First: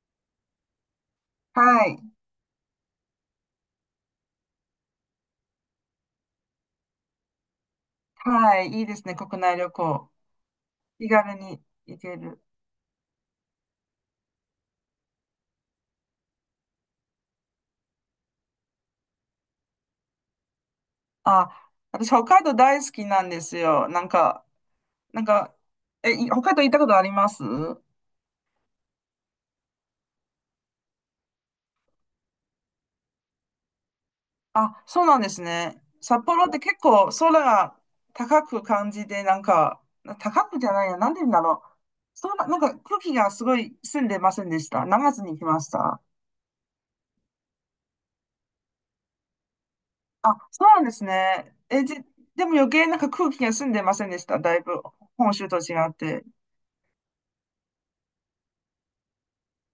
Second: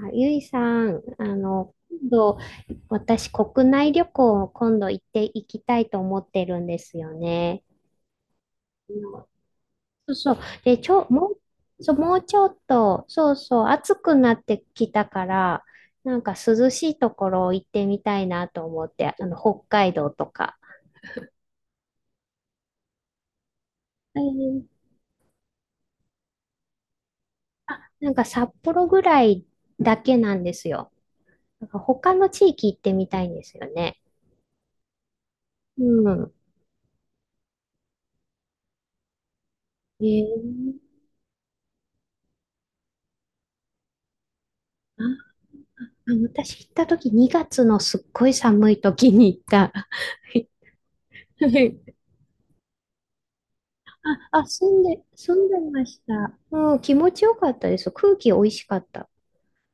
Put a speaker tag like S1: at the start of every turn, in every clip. S1: あゆいさん、
S2: はい。
S1: 今度、私、国内旅行を今度行っていきたいと思ってるんですよね。
S2: はい。いいですね、国内旅行。
S1: そうそう。で、
S2: 気
S1: も
S2: 軽に
S1: う、そう、
S2: 行
S1: も
S2: け
S1: うち
S2: る。
S1: ょっと、そうそう、暑くなってきたから、なんか涼しいところ行ってみたいなと思って、北海道とか。
S2: あ、私、北海道大好きなんですよ。
S1: えー
S2: なんか、北海道行ったことあります？
S1: なんか札幌ぐらいだけなんですよ。なんか他の地域行ってみたいんですよね。
S2: あ、そうなんです
S1: う
S2: ね。札
S1: ん。
S2: 幌って結構空が高く感じで、なんか、
S1: え
S2: 高くじゃ
S1: ー、
S2: ないや、なんて言うんだろう。なんか空気がすごい澄んでませんでした？7月
S1: あ
S2: に来ました。
S1: 私行った時、2月のすっごい寒い時に行った。
S2: あ、そうなんですね。でも余計なんか空気が澄んでませんでし
S1: あ、
S2: た？
S1: あ、
S2: だい
S1: 住ん
S2: ぶ
S1: で、
S2: 本
S1: 住
S2: 州と
S1: んでま
S2: 違っ
S1: し
S2: て。
S1: た。うん、気持ちよかったです。空気美味しかった。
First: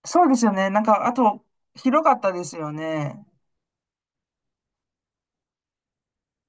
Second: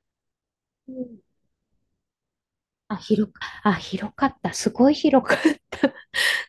S2: そうですよね。なん
S1: う
S2: か、あ
S1: ん。
S2: と、広かったですよ
S1: あ、
S2: ね。
S1: 広かった。すごい広かった。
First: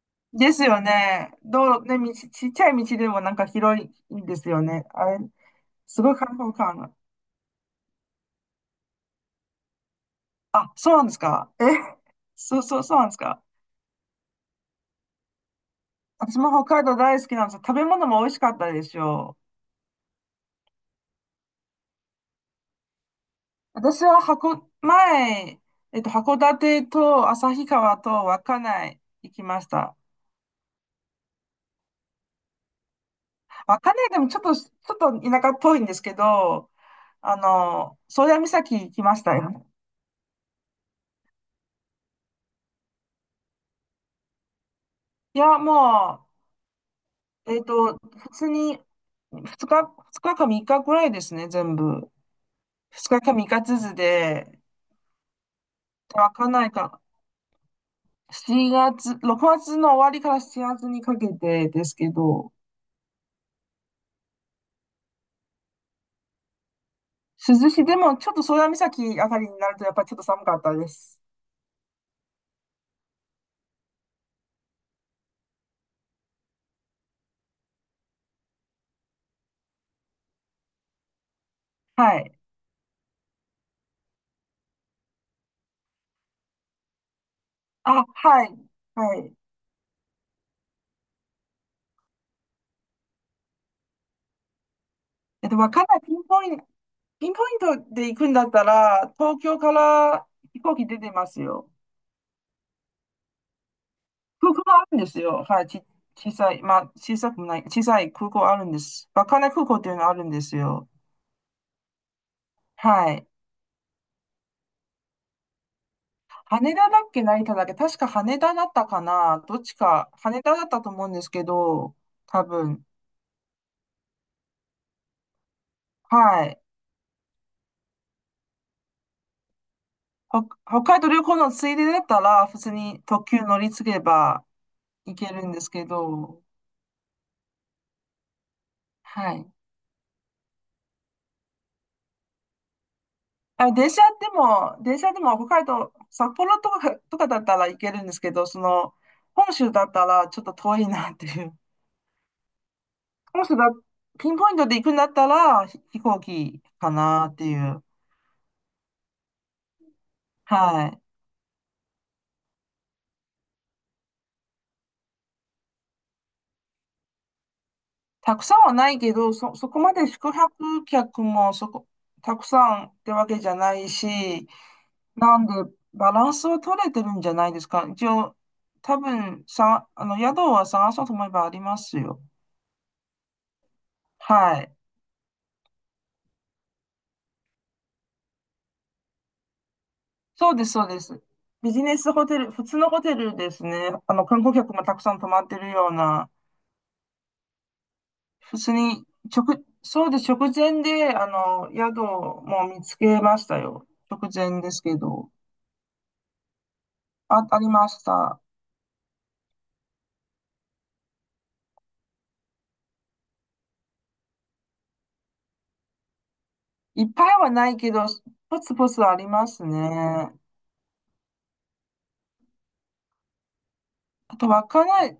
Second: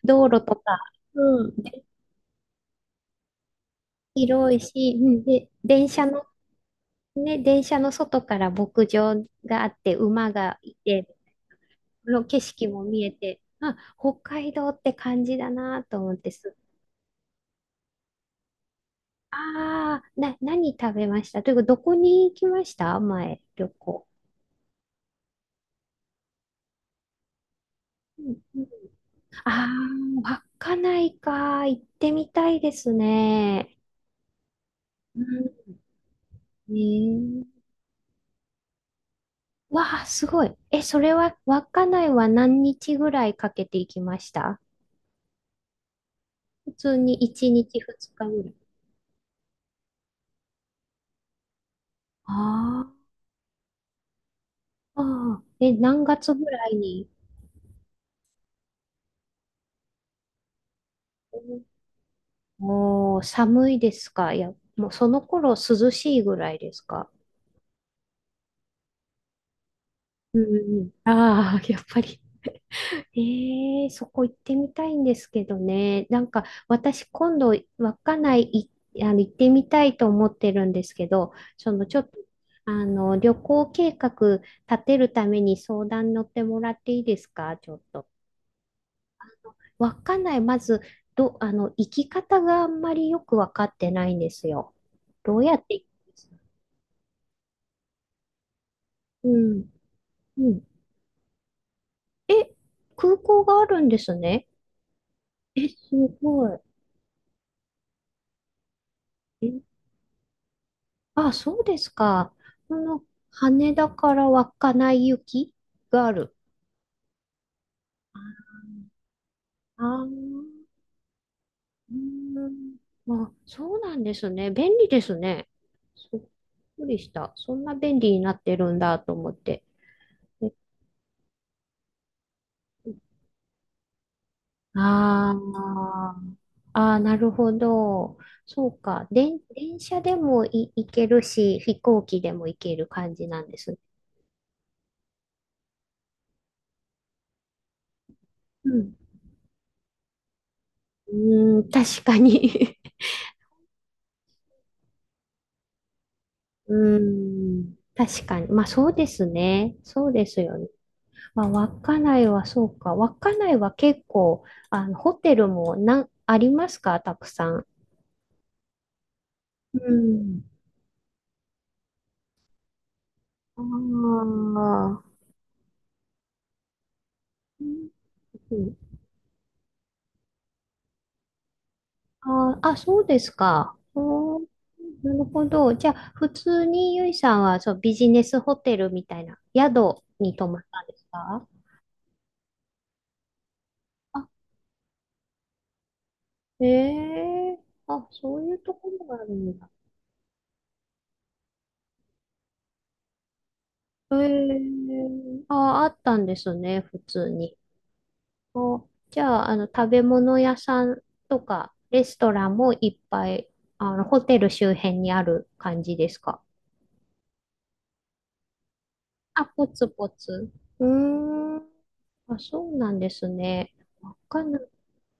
S1: 道路
S2: で
S1: とか、
S2: すよね。
S1: うん、
S2: 道
S1: で
S2: 路、ね、ちっちゃい道でもなんか広いんです
S1: 広い
S2: よね。
S1: し、
S2: あ
S1: う
S2: れ、
S1: ん、で、電
S2: す
S1: 車
S2: ごい
S1: の、
S2: 開放感が。
S1: ね、電車の外から牧場があって、馬が
S2: あ、
S1: い
S2: そうな
S1: て、
S2: んですか？え、
S1: この 景
S2: そう
S1: 色
S2: そ
S1: も
S2: う、そう
S1: 見
S2: なん
S1: え
S2: です
S1: て、
S2: か？
S1: あ、北海道って感じだなと思って、
S2: 私も
S1: す
S2: 北海道大好きなんですよ。食べ物も美味しかったでしょう。
S1: ああ、な、何食べましたというか、どこに行きました？前、旅
S2: 私
S1: 行。
S2: は前、函館と旭川
S1: う
S2: と
S1: ん
S2: 稚
S1: うん、
S2: 内行きまし
S1: あ
S2: た。
S1: あ、稚内か。行ってみたいですね。
S2: 稚内でもちょっと
S1: う
S2: 田舎っ
S1: ん、
S2: ぽいんですけど、
S1: ねえ。
S2: 宗谷岬行きましたよ。
S1: わあ、すごい。え、それは、稚内は何日ぐらいかけて行きました？
S2: いや、ま
S1: 普通に1
S2: あ、
S1: 日2日
S2: 普
S1: ぐら
S2: 通
S1: い？
S2: に、2日、二日か3日くらいですね、全部。
S1: あ
S2: 2日か3日ずつで、
S1: ーあー、え、何
S2: わ
S1: 月
S2: か
S1: ぐ
S2: んな
S1: ら
S2: い
S1: い
S2: か、
S1: に？
S2: 7月、6月の終わりから7月にかけてですけど、
S1: おー、寒いですか？いや、もうその頃涼しいぐらいですか？
S2: 涼しい、でもちょっと宗谷岬あたりになるとやっぱりちょっと
S1: うん
S2: 寒
S1: う
S2: かった
S1: んう
S2: で
S1: ん。
S2: す。
S1: ああ、やっぱり。ええ、そこ行ってみたいんですけどね。なんか、私今度、稚内い、行ってみたいと思ってるんですけど、ちょっと、
S2: はい。
S1: 旅行計画立てるために相談乗ってもらっていいですか、ちょっ
S2: あ、
S1: と？
S2: はい。はい。
S1: 稚内、まず、ど、あの、行き方があんまりよくわかってないんですよ。どうやっ
S2: わ
S1: て行
S2: かん
S1: き
S2: ない。ピ
S1: ま
S2: ン
S1: す？
S2: ポイント、ピンポイントで行くんだったら、
S1: う
S2: 東京
S1: ん、
S2: から
S1: う
S2: 飛
S1: ん。
S2: 行機出てますよ。
S1: え、空港があるんですね。
S2: 空港があるんですよ。は
S1: え、
S2: い。
S1: す
S2: 小
S1: ご
S2: さ
S1: い。
S2: い、まあ、小さくもない、小さい空港あるんです。稚内空
S1: え
S2: 港っていうのがあるんですよ。
S1: そうですか。この
S2: はい。
S1: 羽田から稚内行きがある。
S2: 羽田だっけ、成田だっけ、確か羽田だったかな。どっち
S1: ああ、う
S2: か、羽田だったと思うんですけど、多
S1: ん。
S2: 分。
S1: あ、そうなんですね。便利ですね。すっ
S2: はい。
S1: くりした。そんな便利になってるんだと思って。え
S2: 北海道旅行のついでだったら、普通に特急乗り継げば行け
S1: あ
S2: るんですけ
S1: ー
S2: ど、
S1: あー、なるほど。そうか。
S2: は
S1: 電
S2: い。
S1: 電車でも行けるし、飛行機でも行ける感じなんです
S2: あ、
S1: ね。
S2: 電車でも北海道、札幌とかだったら行けるんですけど、そ
S1: う
S2: の、
S1: ん。
S2: 本州だったらちょっと遠いなっていう。
S1: うーん、確かに。
S2: もしばピンポイントで行くんだったら、飛行機
S1: う
S2: かなってい
S1: ーん。
S2: う。
S1: 確かに。まあそうですね。そうですよね。
S2: はい。
S1: まあ稚内はそうか。稚内は結構、ホテルもありますか、たくさん？
S2: たくさんはないけど、そ
S1: う
S2: こまで宿
S1: ん。
S2: 泊客もたくさんってわけじゃない
S1: あ
S2: し、
S1: あ。
S2: なんでバランスを取れてるんじゃないで
S1: う
S2: すか？一応、
S1: ん、
S2: 多分さ、宿は探そうと思えばありますよ。
S1: そうですか。おー、
S2: はい。
S1: なるほど。じゃあ、普通にゆいさんはそう、ビジネスホテルみたいな宿に泊
S2: そう
S1: まっ
S2: です、
S1: た
S2: そ
S1: ん
S2: う
S1: で
S2: で
S1: す
S2: す。
S1: か？
S2: ビジネスホテル、普通のホテルですね。
S1: あ、
S2: 観光客もたくさん泊まってるような。
S1: ええ、あ、そういう
S2: 別
S1: とこ
S2: に、
S1: ろがあるん
S2: 直、
S1: だ。
S2: そうです。直前で、宿も見つけましたよ。直前ですけど。
S1: あ、あったんですね、普通
S2: あ、
S1: に。
S2: ありました。
S1: お、じゃあ、食べ物屋さんとか、レストランもいっぱい、ホテル周辺にある感じですか？
S2: いっぱいはないけど、ポツポツあり
S1: あ、
S2: ます
S1: ポツポ
S2: ね。
S1: ツ。うーん。あ、そうなんですね。わ
S2: あ
S1: か
S2: と、
S1: んない。
S2: わかない、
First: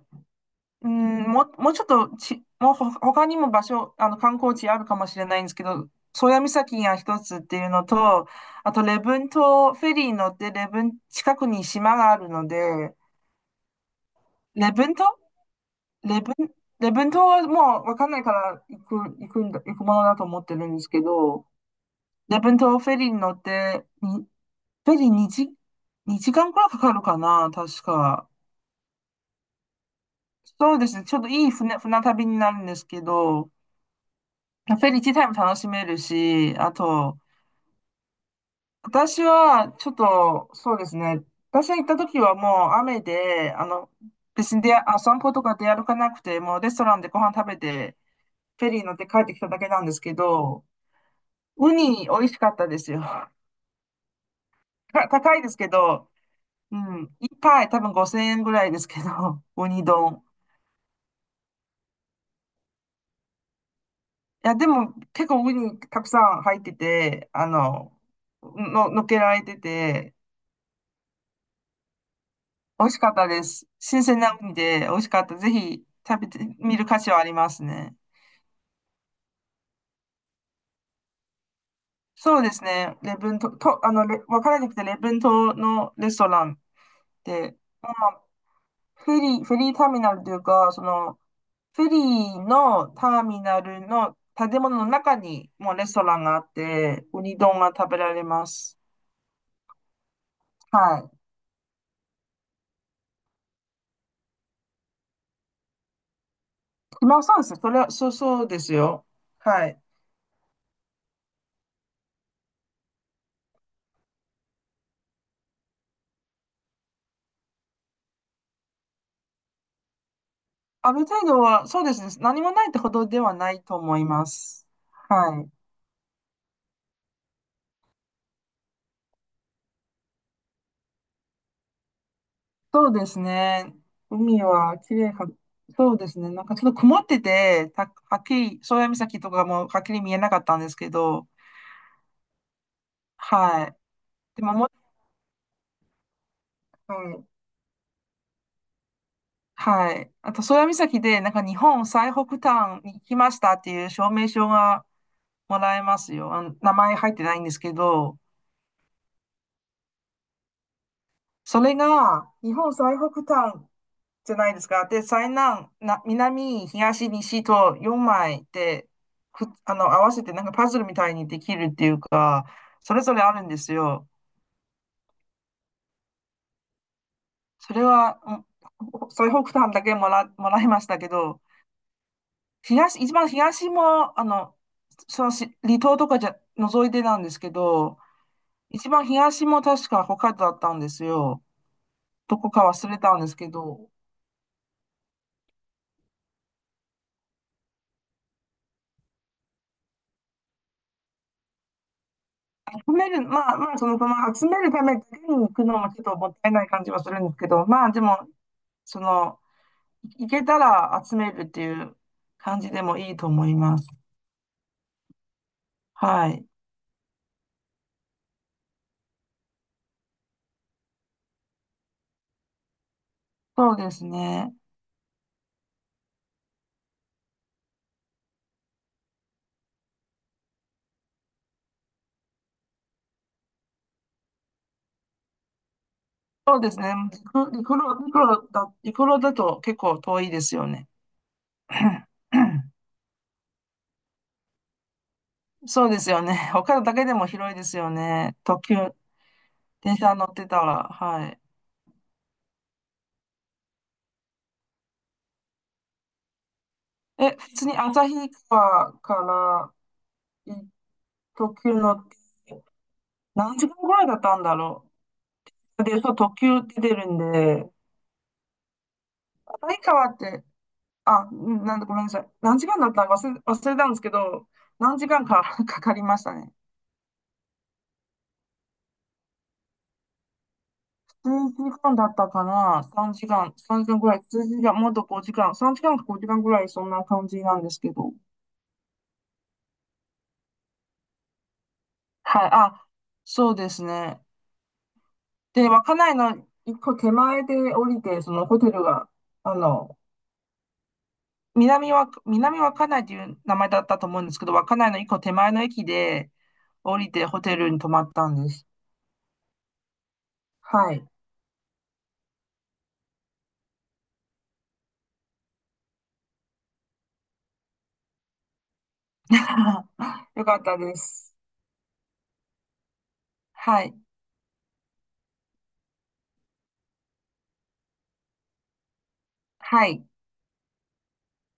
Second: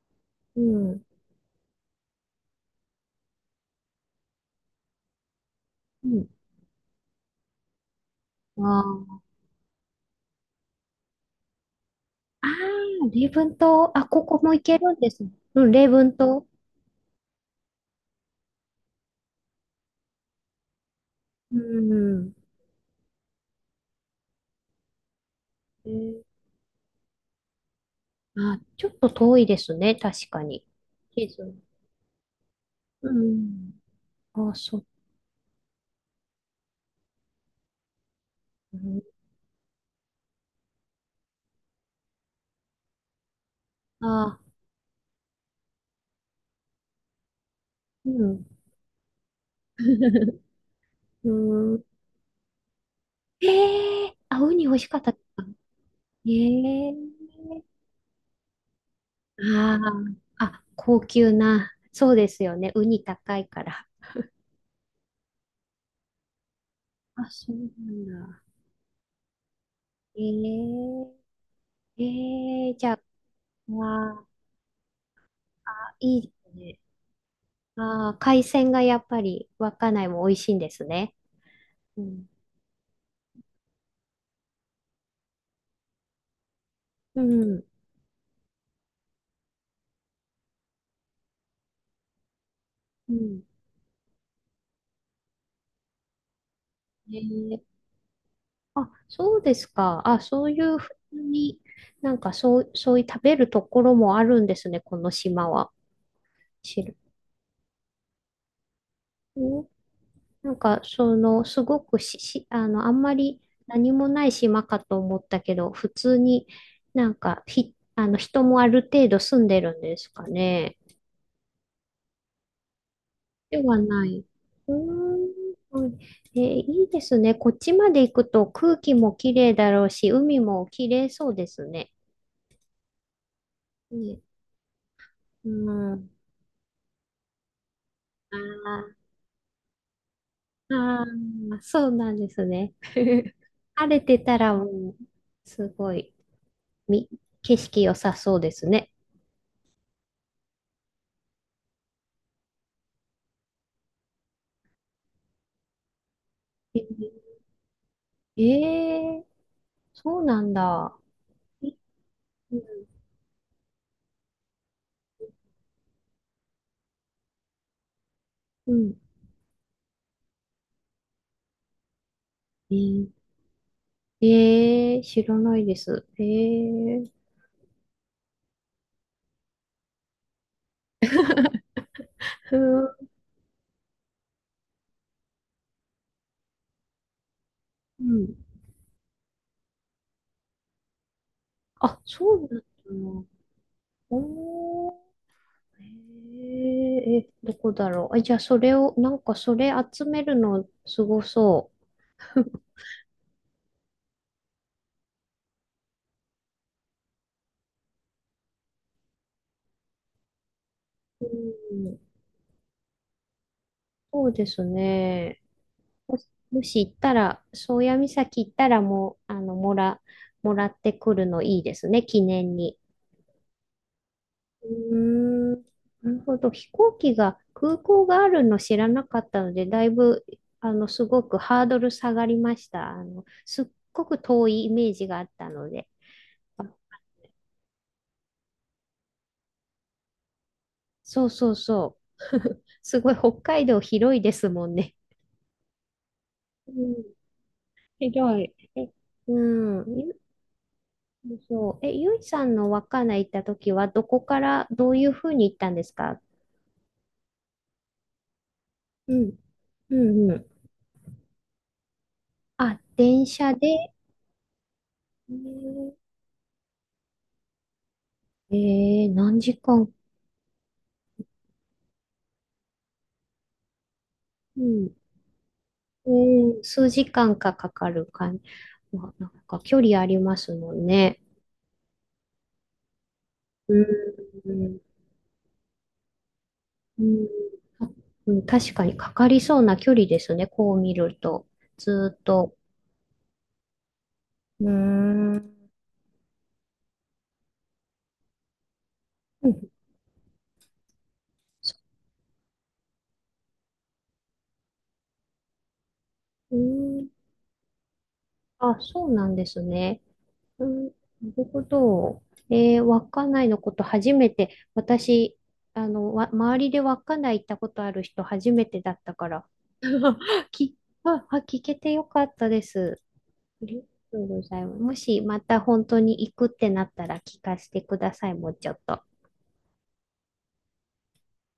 S1: う
S2: う
S1: ん。
S2: ん、もうちょっとち、もうほ他にも場所、観光地あるかもしれないんですけど、
S1: う
S2: 宗
S1: ん。
S2: 谷岬が一つっていうのと、
S1: あ
S2: あと、礼
S1: ー
S2: 文島、フェリーに乗って、近くに島があるの
S1: あ
S2: で、
S1: 礼文島。あ、ここも行
S2: 礼
S1: けるん
S2: 文島
S1: ですね。うん、礼文
S2: 礼文、
S1: 島。
S2: 礼文島はもうわかんないから行くものだと思ってるんですけど、
S1: う
S2: 礼
S1: ん。
S2: 文島フェリーに乗って、フェリー
S1: えー
S2: 2時間くらいかかるかな、確か。
S1: あ、ちょっと遠いですね、確かに。
S2: そうですね、ちょっ
S1: 地
S2: といい
S1: 図。
S2: 船旅になるんですけ
S1: う
S2: ど、
S1: ん。あ、
S2: フ
S1: そう。
S2: ェリー自体も楽しめるし、あと、
S1: うん、
S2: 私はちょっと、そうですね、私が行った時はもう雨で、
S1: あ、
S2: 別に散歩とか出歩かなくて、もうレストランでご飯食べて、
S1: うん。
S2: フェリー乗って帰ってきただけなんですけ ど、
S1: う
S2: ウ
S1: ーん。
S2: ニ美味しかったですよ。
S1: ええ、あ、ウニ美味しかったです
S2: 高い
S1: か？
S2: ですけど、
S1: え
S2: うん。
S1: え、
S2: 一杯多分5000円ぐらいですけど、ウ
S1: あ
S2: ニ丼。
S1: あ、あ、高級な。そうですよね。ウニ高いから。
S2: いや、でも結構ウニたくさん入って
S1: あ、
S2: て、
S1: そうなんだ。
S2: のっけられてて、
S1: ええええ、
S2: 美
S1: じ
S2: 味
S1: ゃ
S2: しかった
S1: あ、
S2: です。新鮮
S1: わ
S2: なウニで美味しかった。ぜひ
S1: あ、いい
S2: 食べ
S1: で
S2: て
S1: す
S2: み
S1: ね。
S2: る価値はありますね。
S1: ああ、海鮮がやっぱり稚内も美味しいんですね。うん。
S2: そうですね。レブン島、と、わからなくて、レブン島のレストラン
S1: う
S2: で、
S1: ん。
S2: まあ、フェリーターミナルというか、その、フェリーのタ
S1: う
S2: ーミ
S1: ん。
S2: ナルの建物の中にもうレストランがあって、ウニ丼
S1: え
S2: が
S1: え、
S2: 食べられます。
S1: あ、そうですか。あ、そういうふ
S2: は
S1: う
S2: い。
S1: に、なんかそう、そういう食べるところもあるんですね、この島は。知る。
S2: 今そうですね。それは、そうそうですよ。
S1: ん
S2: はい。
S1: なんか、すごくし、し、あの、あんまり何もない島かと思ったけど、普通になんか、ひ、あの、人もある程度住んでるんですかね。
S2: ある程度は、そうですね。何もないってほどではな
S1: で
S2: いと
S1: は
S2: 思
S1: な
S2: い
S1: い。
S2: ます。
S1: うーん。
S2: はい。
S1: はい、いいですね。こっちまで行くと空気もきれいだろうし、海もきれいそうですね。
S2: そうですね。
S1: ね、
S2: 海は綺麗か、
S1: う
S2: そうで
S1: ん。
S2: すね。なんかちょっと曇ってて、はっき
S1: あ
S2: り、宗谷
S1: ー
S2: 岬とかもはっきり見えなかったんですけ
S1: あ
S2: ど、
S1: あ、そうなんですね。
S2: はい。
S1: 晴れてた
S2: でも
S1: ら
S2: も、
S1: もう、すごい、
S2: は
S1: み、
S2: い
S1: 景色良さそうですね。
S2: はい。あと、宗谷岬で、なんか日本最北端に来ましたっていう証明書がもらえますよ。あの名
S1: え
S2: 前入って
S1: ー、
S2: ないんですけど、
S1: えー、そうなんだ。
S2: それが日本最北端じゃないですか。で、最南、な、南、東、西と4枚
S1: う
S2: で、
S1: ん。
S2: く、あの、合わせてなんかパズルみたいにできるっていうか、
S1: え
S2: それ
S1: ー、
S2: ぞれあるんですよ。
S1: えー知らないです。えー、
S2: それは、うん、最北端だけもらいましたけど、
S1: ふー、
S2: 一番東も、あの、そのし離島とかじゃ、覗いてなんですけど、
S1: うん。
S2: 一番東も確か北海道だったんですよ。
S1: あ、そ
S2: ど
S1: うなん
S2: こ
S1: だ
S2: か忘れたん
S1: な。
S2: ですけど、
S1: おー、えー、え、どこだろう。あ、じゃあ、それを、なんか、それ集めるの、すごそ
S2: 集める、まあまあ、その、まあ、集めるためだけに行くのもちょっともったいない感じはするんですけど、まあでも、その、行けたら集
S1: う。
S2: めるってい
S1: う
S2: う
S1: ん、
S2: 感じでもいいと思います。
S1: そうですね。もし、
S2: はい。
S1: もし行ったら、宗谷岬行ったらもう、もらってくるのいいですね、記念に。
S2: そうですね。
S1: うーん、なるほど。飛行機が、空港があるの知らなかったので、だいぶ、すごくハードル下がりました。すっごく遠いイメージがあったので。
S2: そう
S1: あ、
S2: ですね。陸路だと結構遠いですよね。
S1: そうそうそ う。すごい、北海道広いですもんね。
S2: そうですよね。北
S1: う
S2: 海だ
S1: ん、
S2: けでも広いですよね。
S1: 広い。
S2: 特急、
S1: え、う
S2: 電
S1: ん、
S2: 車乗ってたら。は
S1: そう
S2: い。
S1: そう。え、ゆいさんの稚内行った時は、どこからどういうふうに行ったんですか？
S2: え、普通に旭川か
S1: うん、うんうん。
S2: らい特急乗って、
S1: あ、電車
S2: 何時間
S1: で、
S2: ぐらいだったんだろ
S1: え
S2: う。
S1: ー、
S2: で、そう、特急出るんで、
S1: えー何時
S2: 旭
S1: 間、
S2: 川って、あ、んなんだ、ごめんなさい。何時間だったか忘れたんですけど、
S1: うん、
S2: 何時間か かかりましたね。
S1: うん、数時間かかかるか、まあ、なんか距離ありますもんね。
S2: 数時間だったかな？ 3 時間、
S1: う
S2: 3
S1: ん、
S2: 時間ぐらい、数
S1: う
S2: 時間、もっ
S1: ん
S2: と5時間、3時間か5時間ぐらい、そん
S1: う
S2: な
S1: ん、
S2: 感じなんです
S1: あ、
S2: けど。
S1: うん、確かにかかりそうな距離ですね、こう見ると。ずーっ
S2: はい、
S1: と。
S2: あ、そうですね。
S1: うーん。
S2: で、稚内の一個手前で降りて、そのホテルが、
S1: う
S2: あ
S1: ん、
S2: の、
S1: そ
S2: 南稚内という名前だったと思うんですけど、稚内の一個手前の駅で
S1: う、
S2: 降
S1: ん
S2: りてホテルに泊まったんです。
S1: あ、そうなんですね。うん、な
S2: はい。
S1: るほど。えー、稚内のこと初めて、私、周りで稚内行ったことある人初めてだったから、
S2: よ かっ
S1: き、
S2: たで
S1: あ、
S2: す。
S1: あ、聞けてよかったです。あり
S2: は
S1: が
S2: い。
S1: とうございます。もしまた本当に行くってなったら聞かせてください、もうちょっと。
S2: はい。